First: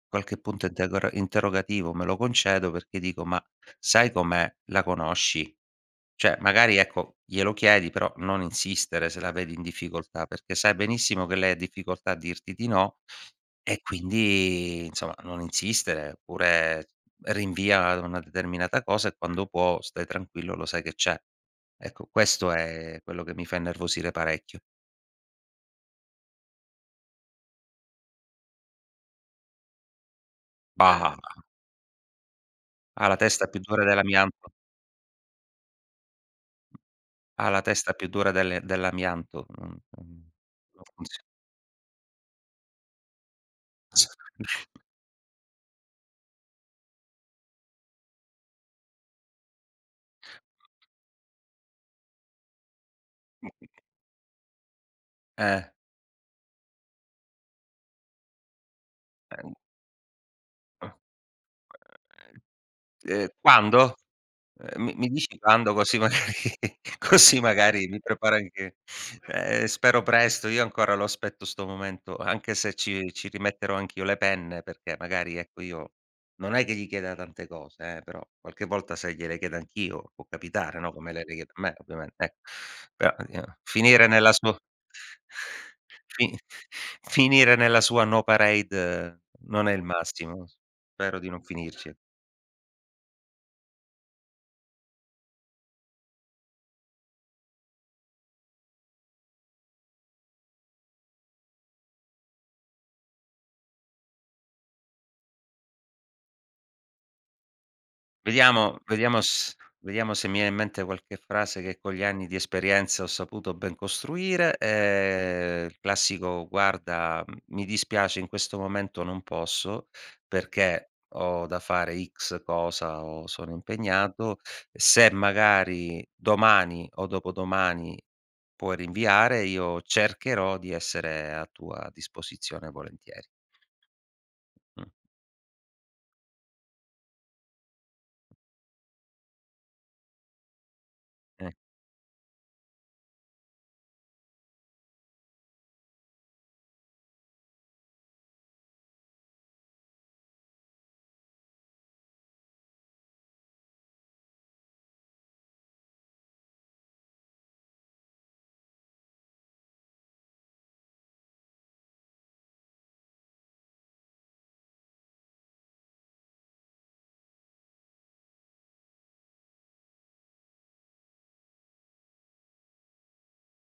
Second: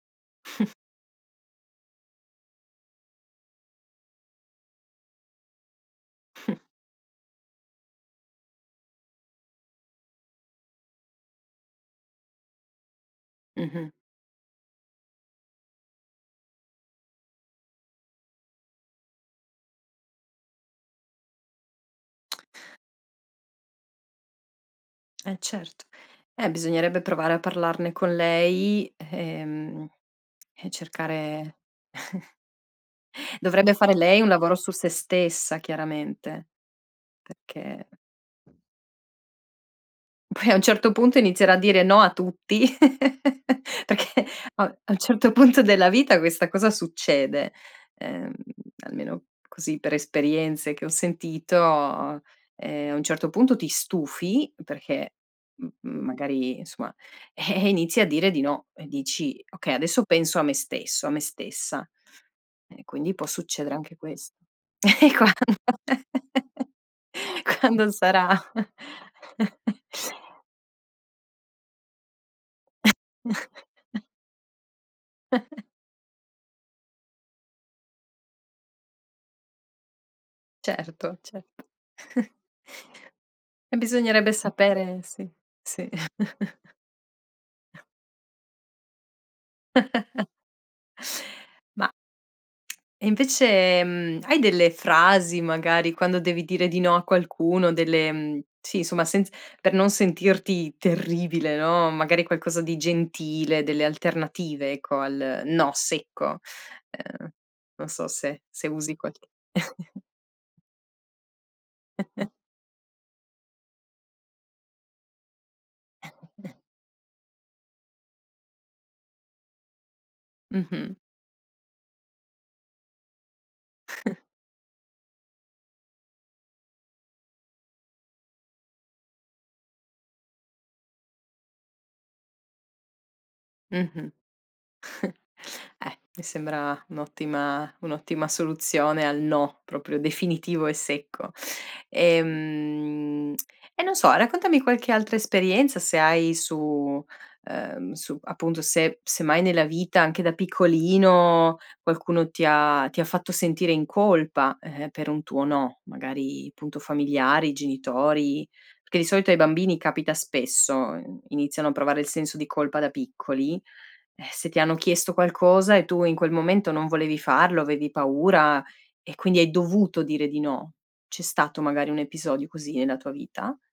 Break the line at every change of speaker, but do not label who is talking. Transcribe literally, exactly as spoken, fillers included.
Qualche punto integora interrogativo me lo concedo perché dico: "Ma sai com'è, la conosci. ceh, magari ecco, glielo chiedi, però non insistere se la vedi in difficoltà, perché sai benissimo che lei difficoltà a dirti di no e
Mh-mh.
quindi insomma, non insistere, oppure rinvia a una determinata cosa e quando può stai tranquillo, lo sai che c'è." Ecco, questo è quello che mi fa innervosire parecchio.
Eh certo. Eh, bisognerebbe provare a parlarne con lei, ehm, e
Bah
cercare
Ha la testa più
dovrebbe
dura
fare lei un
dell'amianto
lavoro su se stessa chiaramente,
ha la
perché
testa più dura delle dell'amianto, mhmm, mhmm,
poi a un
non
certo punto
funzio
inizierà a dire no a tutti, perché
[unintelligible]
a un a un certo punto della vita questa cosa succede, ehm, almeno così per esperienze che ho sentito, ehm, a un certo punto ti
Mh-mh.
stufi, perché,
Eh.
mhmm, magari insomma, eh, inizi a dire di no e dici:
Ehm
"Okay, adesso penso a me
Ah.
stesso, a me stessa." E quindi
Uhm,
può
ehm,
succedere anche
quando?
questo.
Ehm, mi mi
E quando?
dici quando, così magari così magari
Quando
mi
sarà?
preparo anche ehm, spero presto, io ancora lo aspetto 'sto momento, anche se ci ci rimetterò anch'io le penne, perché magari ecco io, non è che gli chieda tante cose eh, però qualche volta, sai, gliele chiedo anch'io, può capitare, no, come
Certo,
lei le chiede a
certo.
me ovviamente, eh, però io
E
finire nella
bisognerebbe
su
sapere sì, sì.
fini finire nella sua no parade non è il massimo. Spero di non
Ma
finirci.
e invece, mhmm, hai delle frasi magari quando devi dire di no a qualcuno? Delle sì somma, senz per non sentirti terribile, no, magari qualcosa di gentile, delle alternative ecco al "no" secco? Uhm, non so se se
Vediamo
usi
vediamo
qualche
s vediamo se mi viene in mente qualche frase che con gli anni di esperienza ho saputo ben costruire, ehm, il classico: "Guarda, mi dispiace in questo momento non posso, perché
Mh-mh.
ho da fare X cosa o sono impegnato. Se magari domani o dopodomani puoi rinviare, io cercherò di essere a tua disposizione volentieri."
Mh-mh.
Mh.
Eh, mi sembra un'ottima un'ottima soluzione al no, proprio definitivo e secco.
Eh.
Ehm, e non so, raccontami qualche altra esperienza se hai su ehm, su appunto, se se mai nella vita, anche da piccolino, qualcuno ti ha ti ha fatto sentire in colpa eh, per un tuo no, magari punto familiari, genitori, perché di solito ai bambini capita spesso, uhm, iniziano a provare il senso di colpa da piccoli, eh, se ti hanno chiesto qualcosa e tu in quel momento non volevi farlo, avevi paura e quindi hai dovuto dire di no. C'è stato magari un episodio così nella tua vita?